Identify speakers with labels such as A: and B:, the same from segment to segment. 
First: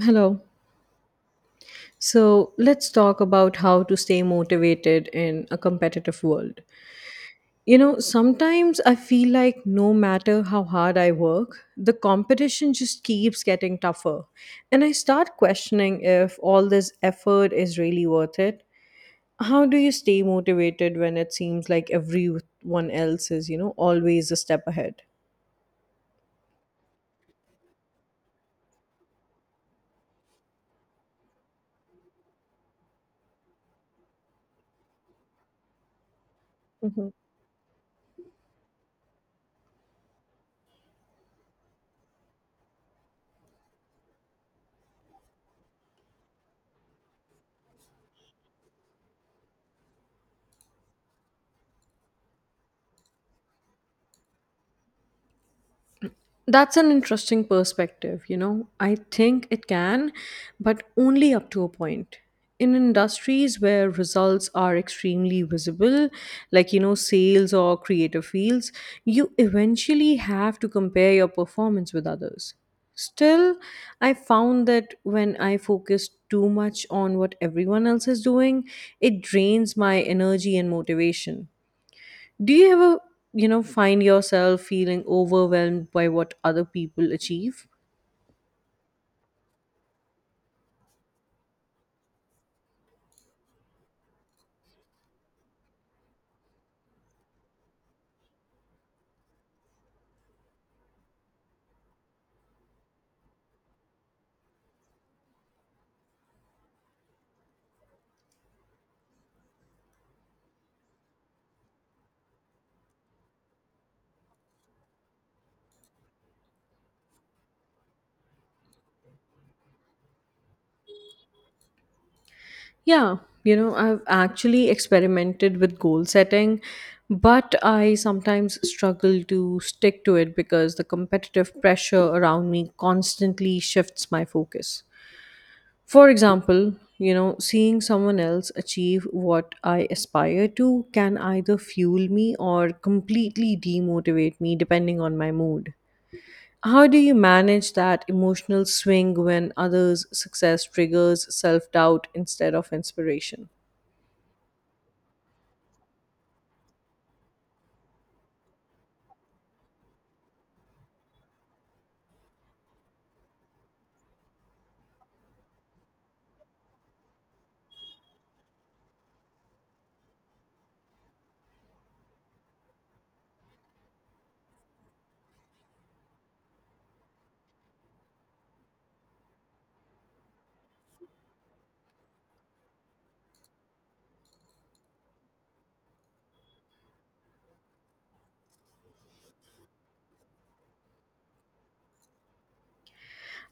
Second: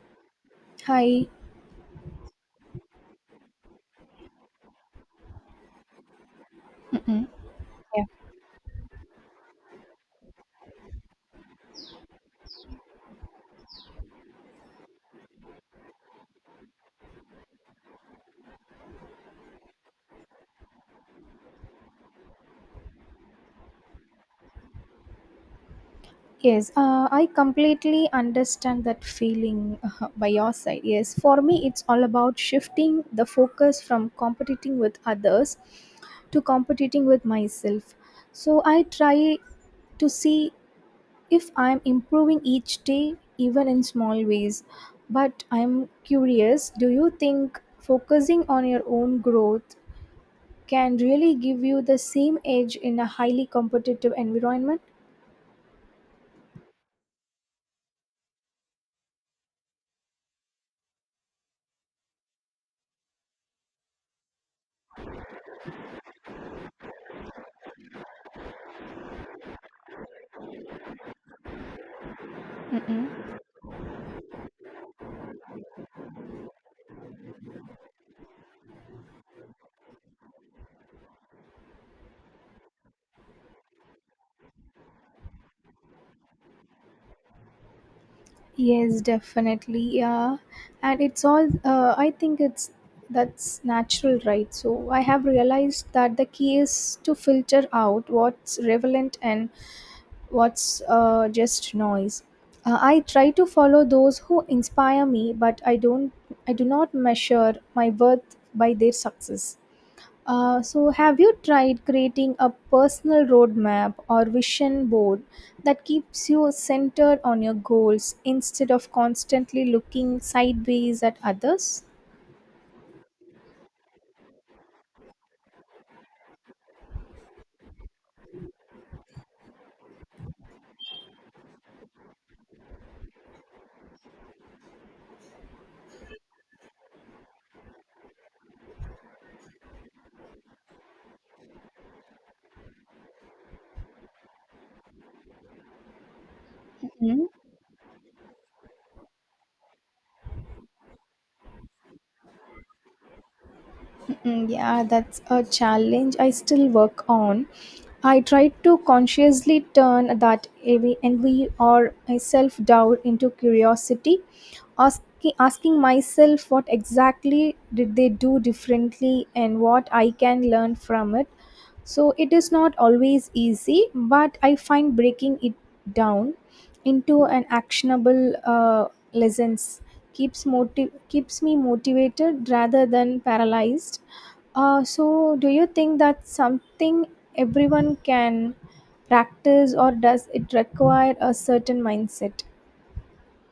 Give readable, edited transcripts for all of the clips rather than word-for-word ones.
A: Hello.
B: Hi.
A: So let's talk about how to stay motivated in a competitive world.
B: Mm-mm.
A: You know,
B: Yeah.
A: sometimes I feel like no matter how hard I work, the competition just keeps getting tougher. And I start questioning if all this effort is really worth it. How do you stay motivated when it seems like everyone else is always a step ahead?
B: Yes, I completely understand that feeling by your side. Yes, for me, it's all about shifting the focus from competing with others to competing
A: Mhm.
B: with myself. So I try to see if I'm improving each day, even in small ways. But I'm curious, do you think focusing on your own growth can really give you the same edge in a highly competitive environment?
A: That's an interesting perspective. I think it can, but only up to a point. In industries where results are extremely visible, like sales or creative fields, you eventually have to compare your performance with others.
B: Mm-mm.
A: Still, I found that when I focus too much on what everyone else is doing, it drains my energy and motivation. Do you ever, find yourself feeling overwhelmed by what other people achieve?
B: Yes, definitely. Yeah, and it's all. I think it's that's natural, right? So I have realized that the key is to filter out what's relevant and what's just noise. I try to follow those who inspire me, but I don't. I do not measure my worth by their success. So, have you tried creating a personal roadmap or vision board that keeps you centered on your goals instead of constantly looking sideways at others?
A: Yeah, I've actually experimented with goal setting, but I sometimes struggle to stick to it because the competitive pressure around me constantly shifts my focus. For example, seeing someone else achieve what I aspire to can either fuel me or completely demotivate me depending on my mood. How do you
B: Mhm.
A: manage that emotional swing when others' success triggers self doubt instead of inspiration?
B: Yeah, that's a challenge I still work on. I try to consciously turn that envy or self doubt into curiosity, asking myself what exactly did they do differently and what I can learn from it. So it is not always easy, but I find breaking it down into an actionable lessons keeps me motivated rather than paralyzed. So do you think that's something everyone can practice, or does it require a certain mindset?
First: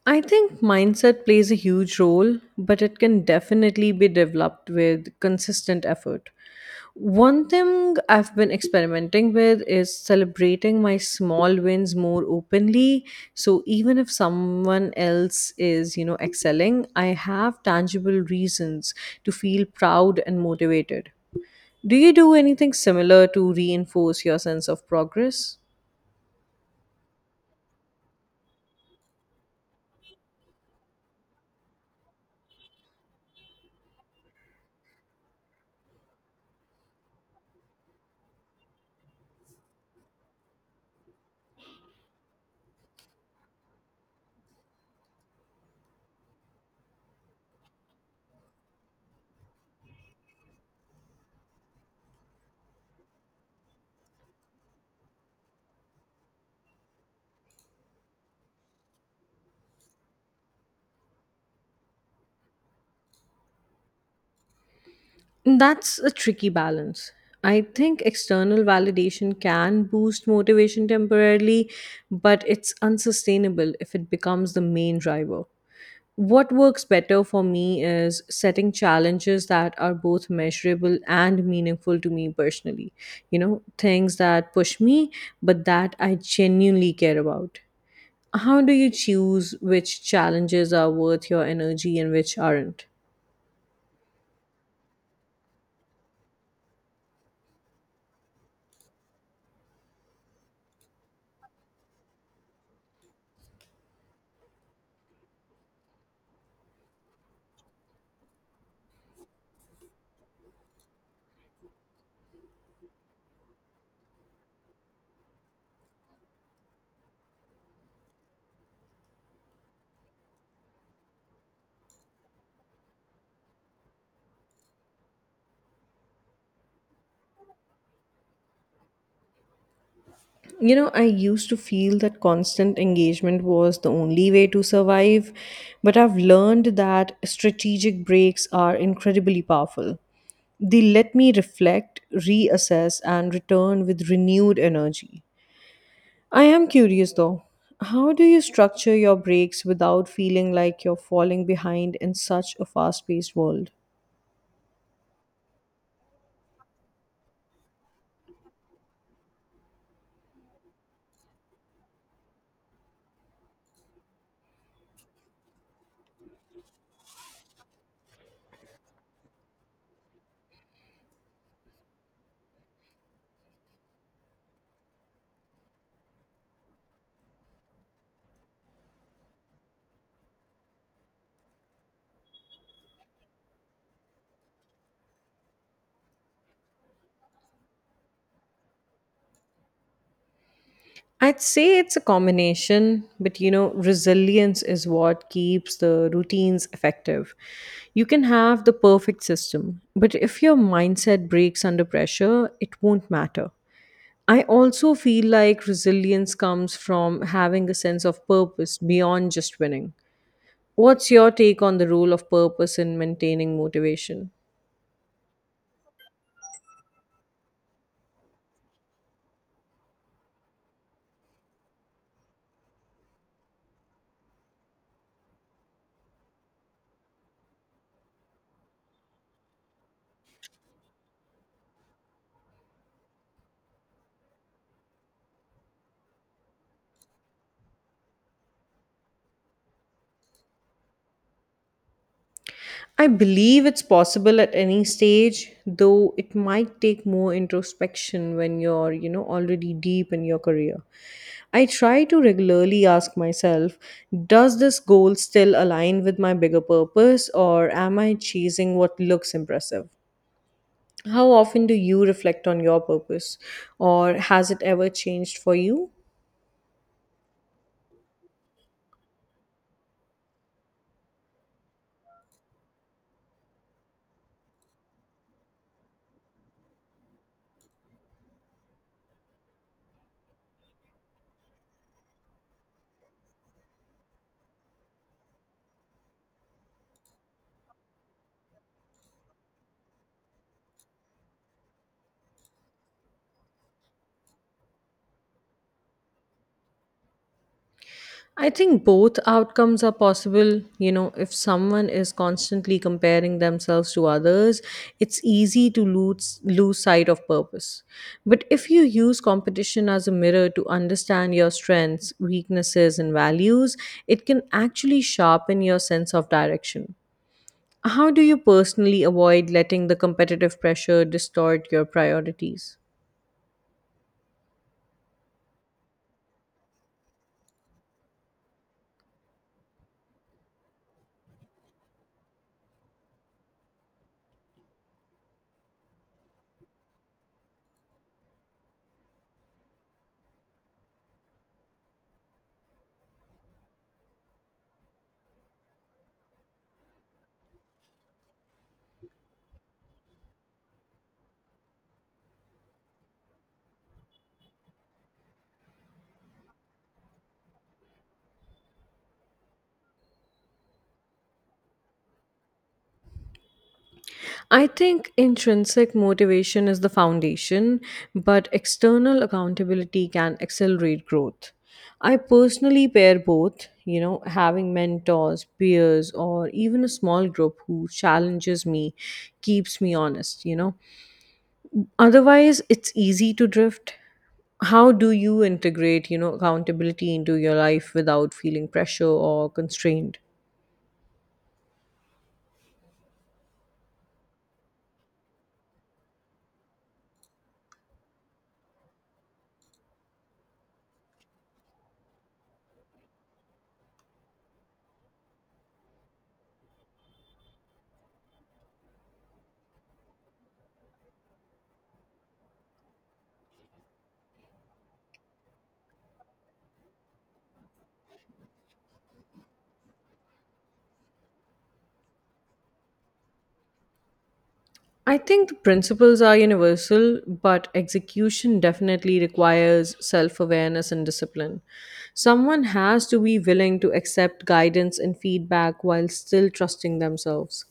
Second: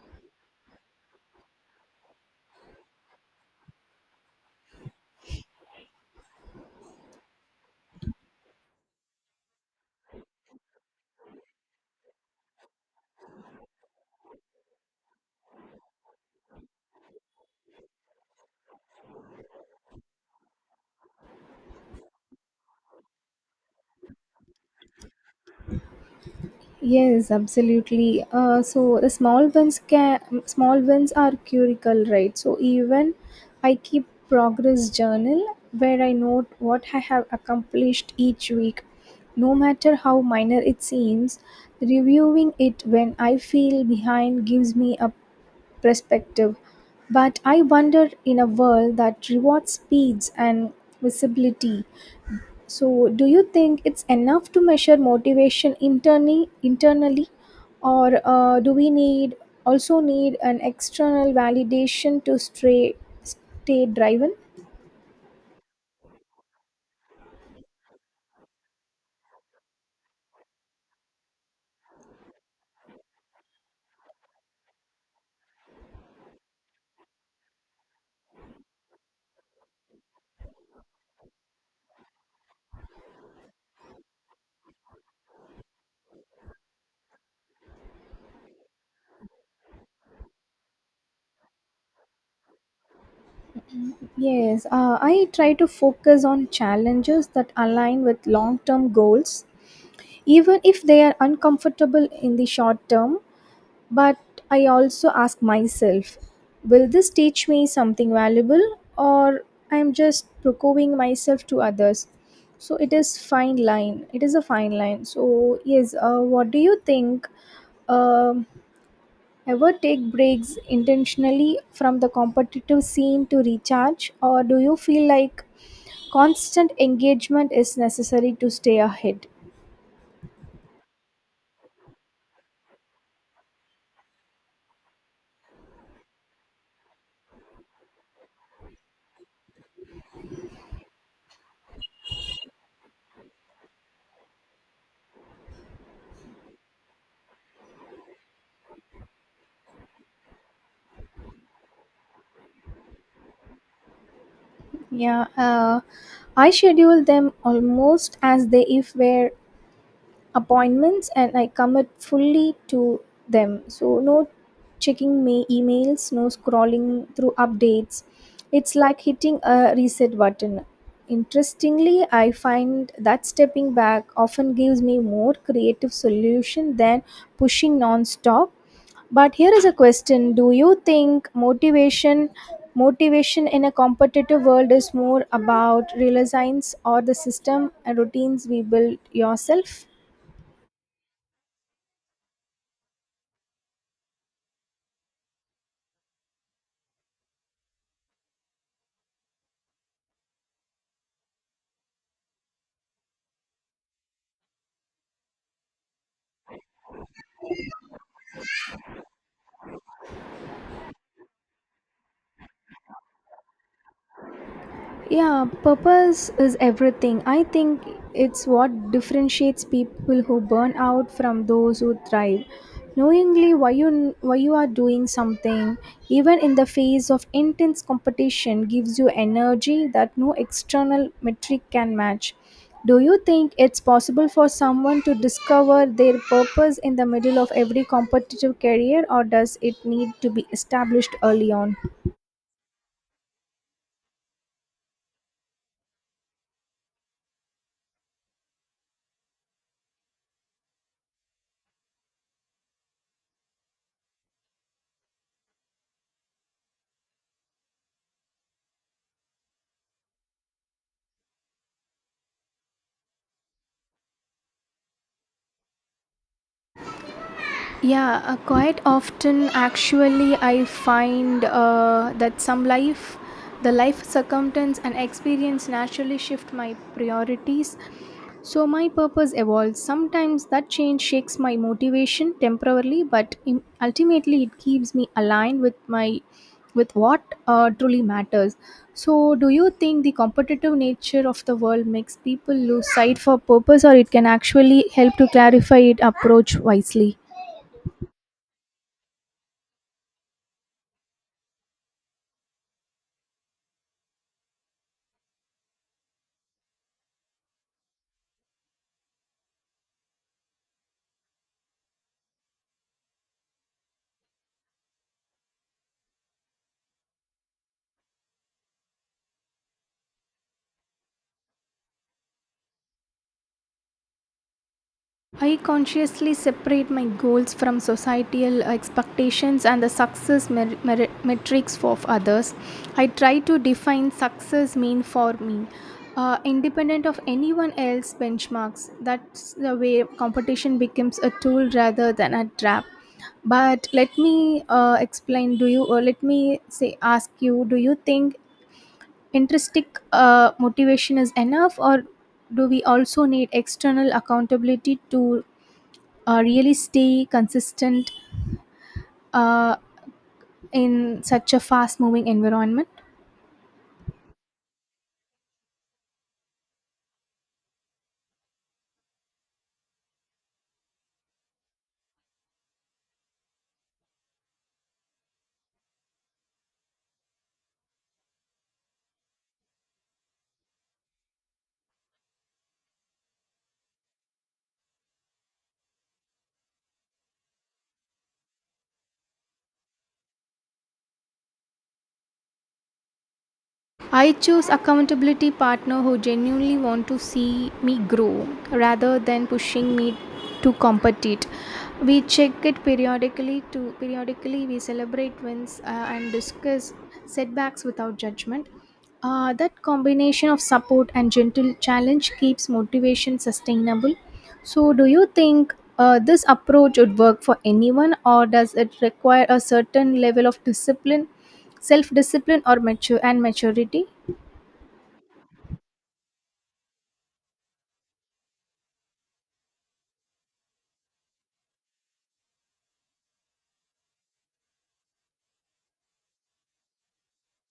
A: I think mindset plays a huge role, but it can definitely be developed with consistent effort. One thing I've been experimenting with is celebrating my small wins more openly. So even if someone else is excelling, I have tangible reasons to feel proud and motivated. Do you do anything similar to reinforce your sense of progress?
B: Yes, absolutely. So the small wins can small wins are curical, right? So even I keep progress journal where I note what I have accomplished each week, no matter how minor it seems. Reviewing it when I feel behind gives me a perspective. But I wonder, in a world that rewards speeds and visibility, so, do you think it's enough to measure motivation internally, or do we need an external validation to stay driven?
A: That's a tricky balance. I think external validation can boost motivation temporarily, but it's unsustainable if it becomes the main driver. What works better for me is setting challenges that are both measurable and meaningful to me personally. You know, things that push me, but that I genuinely care about. How do you choose which challenges are worth your energy and which aren't?
B: Yes, I try to focus on challenges that align with long-term goals, even if they are uncomfortable in the short term. But I also ask myself, will this teach me something valuable, or I'm just proving myself to others? It is a fine line. So yes, what do you think? Um Ever take breaks intentionally from the competitive scene to recharge, or do you feel like constant engagement is necessary to stay ahead?
A: You know, I used to feel that constant engagement was the only way to survive, but I've learned that strategic breaks are incredibly powerful. They let me reflect, reassess, and return with renewed energy. I am curious though, how do you structure your breaks without feeling like you're falling behind in such a fast paced world?
B: Yeah, I schedule them almost as they if were appointments and I commit fully to them. So, no checking my emails, no scrolling through updates. It's like hitting a reset button. Interestingly, I find that stepping back often gives me more creative solution than pushing non-stop. But here is a question: do you think motivation in a competitive world is more about resilience or the system and routines we build yourself?
A: I'd say it's a combination, but you know, resilience is what keeps the routines effective. You can have the perfect system, but if your mindset breaks under pressure, it won't matter. I also feel like resilience comes from having a sense of purpose beyond just winning. What's your take on the role of purpose in maintaining motivation?
B: Yeah, purpose is everything. I think it's what differentiates people who burn out from those who thrive. Knowingly why you are doing something, even in the face of intense competition, gives you energy that no external metric can match. Do you think it's possible for someone to discover their purpose in the middle of every competitive career, or does it need to be established early on?
A: I believe it's possible at any stage, though it might take more introspection when you're already deep in your career. I try to regularly ask myself, does this goal still align with my bigger purpose, or am I chasing what looks impressive? How often do you reflect on your purpose, or has it ever changed for you?
B: Yeah, quite often actually. I find the life circumstance and experience naturally shift my priorities. So my purpose evolves. Sometimes that change shakes my motivation temporarily, ultimately it keeps me aligned with my with what truly matters. So do you think the competitive nature of the world makes people lose sight for purpose, or it can actually help to clarify it approach wisely?
A: I think both outcomes are possible. You know, if someone is constantly comparing themselves to others, it's easy to lose sight of purpose. But if you use competition as a mirror to understand your strengths, weaknesses, and values, it can actually sharpen your sense of direction. How do you personally avoid letting the competitive pressure distort your priorities?
B: I consciously separate my goals from societal expectations and the success metrics of others. I try to define success mean for me, independent of anyone else benchmarks. That's the way competition becomes a tool rather than a trap. But let me explain. Do you? Or let me say, ask you. Do you think intrinsic motivation is enough, or do we also need external accountability to really stay consistent uh, in such a fast moving environment?
A: I think intrinsic motivation is the foundation, but external accountability can accelerate growth. I personally pair both, you know, having mentors, peers, or even a small group who challenges me keeps me honest. Otherwise, it's easy to drift. How do you integrate, accountability into your life without feeling pressure or constrained?
B: I choose accountability partner who genuinely want to see me grow rather than pushing me to compete. We check it periodically to periodically we celebrate wins and discuss setbacks without judgment. That combination of support and gentle challenge keeps motivation sustainable. So, do you think this approach would work for anyone, or does it require a certain level of discipline, self discipline, or mature and maturity?
A: I think the principles are universal, but execution definitely requires self awareness and discipline. Someone has to be willing to accept guidance and feedback while still trusting themselves.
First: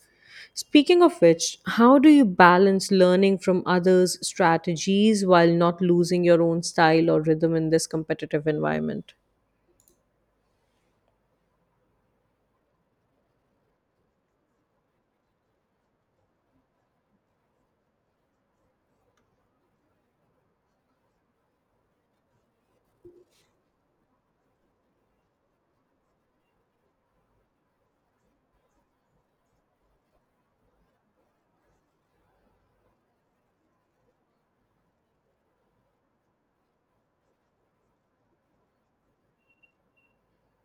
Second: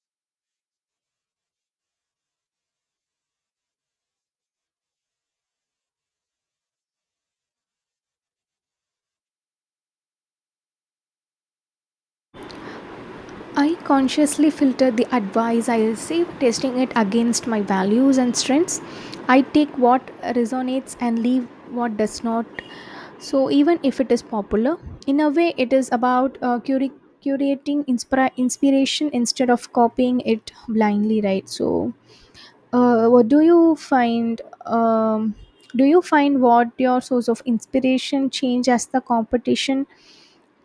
A: Speaking of which, how do you balance learning from others' strategies while not losing your own style or rhythm in this competitive environment?
B: I consciously filter the advice I receive, testing it against my values and strengths. I take what resonates and leave what does not. So, even if it is popular, in a way, it is about curating inspiration instead of copying it blindly, right? So, what um, do you find what your source of inspiration change as the competition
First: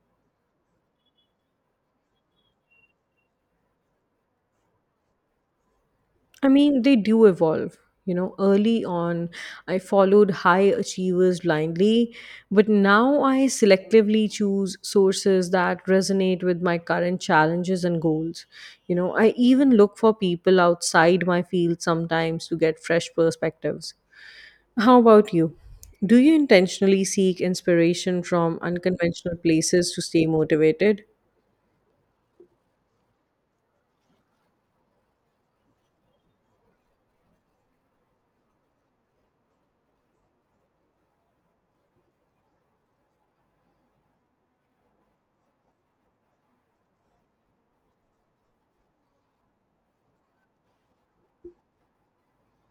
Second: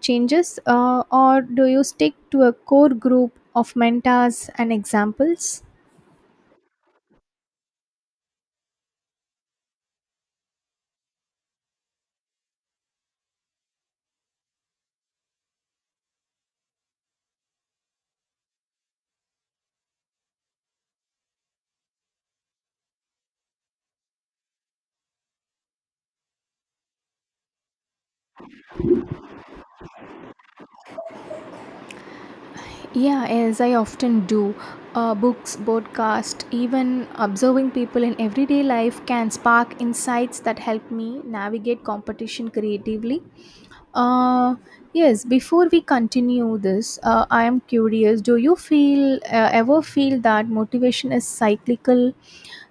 B: changes, or do you stick to a core group of mentors and examples?
A: I mean, they do evolve. You know, early on, I followed high achievers blindly, but now I selectively choose sources that resonate with my current challenges and goals. You know, I even look for people outside my field sometimes to get fresh perspectives. How about you? Do you intentionally seek inspiration from unconventional places to stay motivated?
B: Yeah, as I often do, books, podcasts, even observing people in everyday life can spark insights that help me navigate competition creatively. Uh, yes, before we continue this, I am curious. Do you feel ever feel that motivation is cyclical,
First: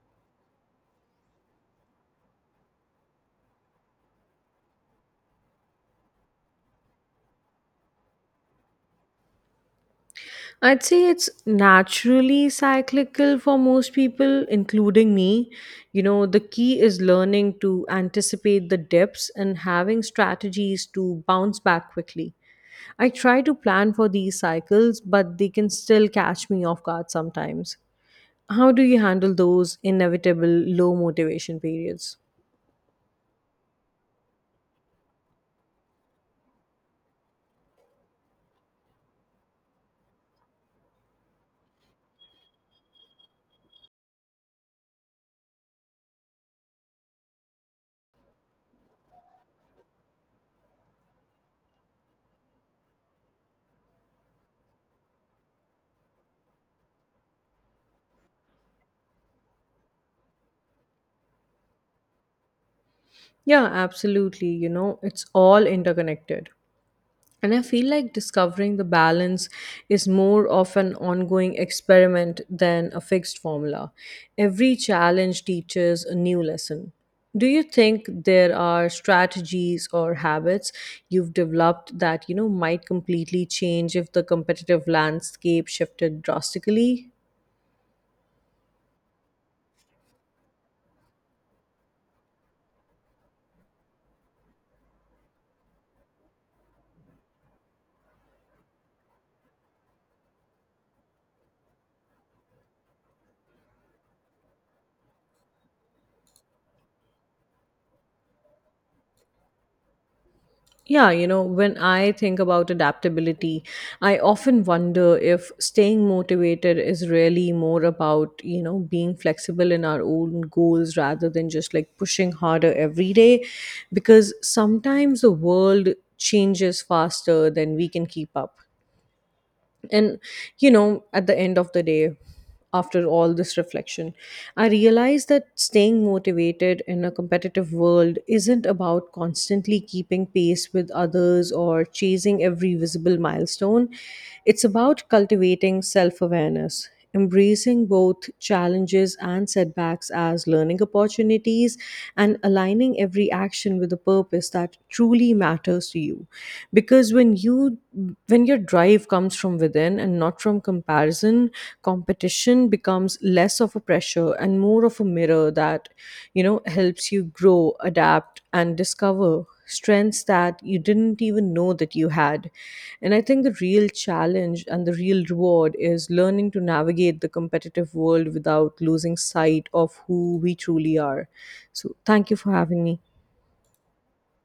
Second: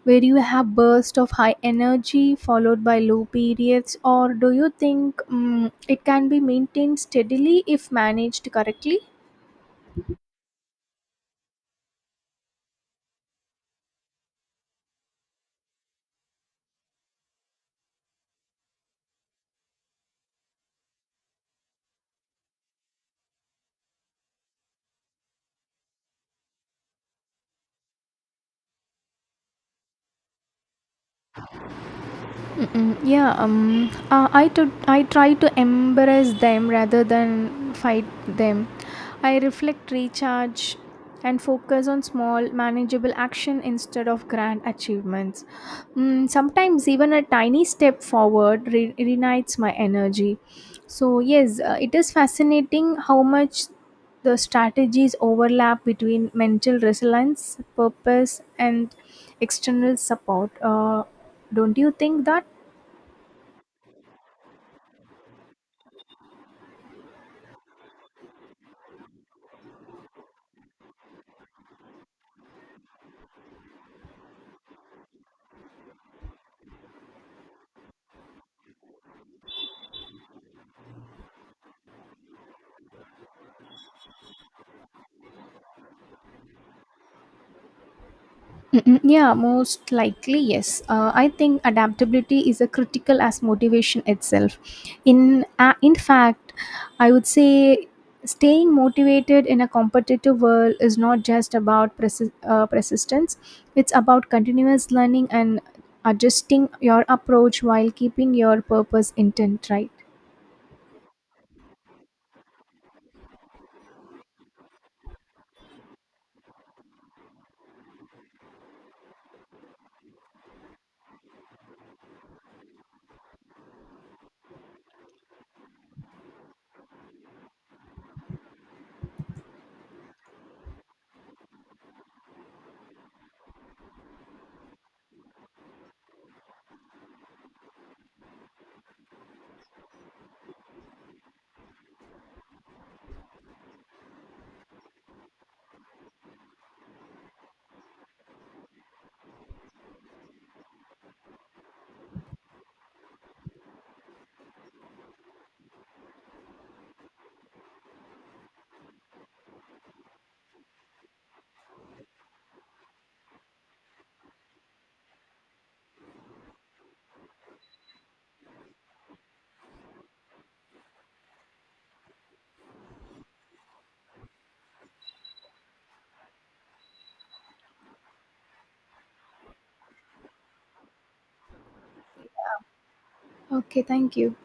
B: where you have bursts of high energy followed by low periods, or do you think it can be maintained steadily if managed correctly?
A: I'd say it's naturally cyclical for most people, including me. You know, the key is learning to anticipate the dips and having strategies to bounce back quickly. I try to plan for these cycles, but they can still catch me off guard sometimes. How do you handle those inevitable low motivation periods?
B: Mm-mm. Yeah, I try to embrace them rather than fight them. I reflect, recharge, and focus on small, manageable action instead of grand achievements. Sometimes even a tiny step forward reignites my energy. So yes, it is fascinating how much the strategies overlap between mental resilience, purpose, and external support. Don't you think that?
A: Yeah, absolutely. You know, it's all interconnected. And I feel like discovering the balance is more of an ongoing experiment than a fixed formula. Every challenge teaches a new lesson. Do you think there are strategies or habits you've developed that, might completely change if the competitive landscape shifted drastically?
B: Mm-mm, yeah, most likely, yes. I think adaptability is a critical as motivation itself. In fact, I would say staying motivated in a competitive world is not just about persistence. It's about continuous learning and adjusting your approach while keeping your purpose intent, right.
A: Yeah, you know, when I think about adaptability, I often wonder if staying motivated is really more about, being flexible in our own goals rather than just like pushing harder every day. Because sometimes the world changes faster than we can keep up, and you know, at the end of the day, after all this reflection, I realized that staying motivated in a competitive world isn't about constantly keeping pace with others or chasing every visible milestone. It's about cultivating self-awareness, embracing both challenges and setbacks as learning opportunities, and aligning every action with a purpose that truly matters to you. Because when your drive comes from within and not from comparison, competition becomes less of a pressure and more of a mirror that, you know, helps you grow, adapt, and discover strengths that you didn't even know that you had. And I think the real challenge and the real reward is learning to navigate the competitive world without losing sight of who we truly are. So thank you for having me.
B: Okay, thank you.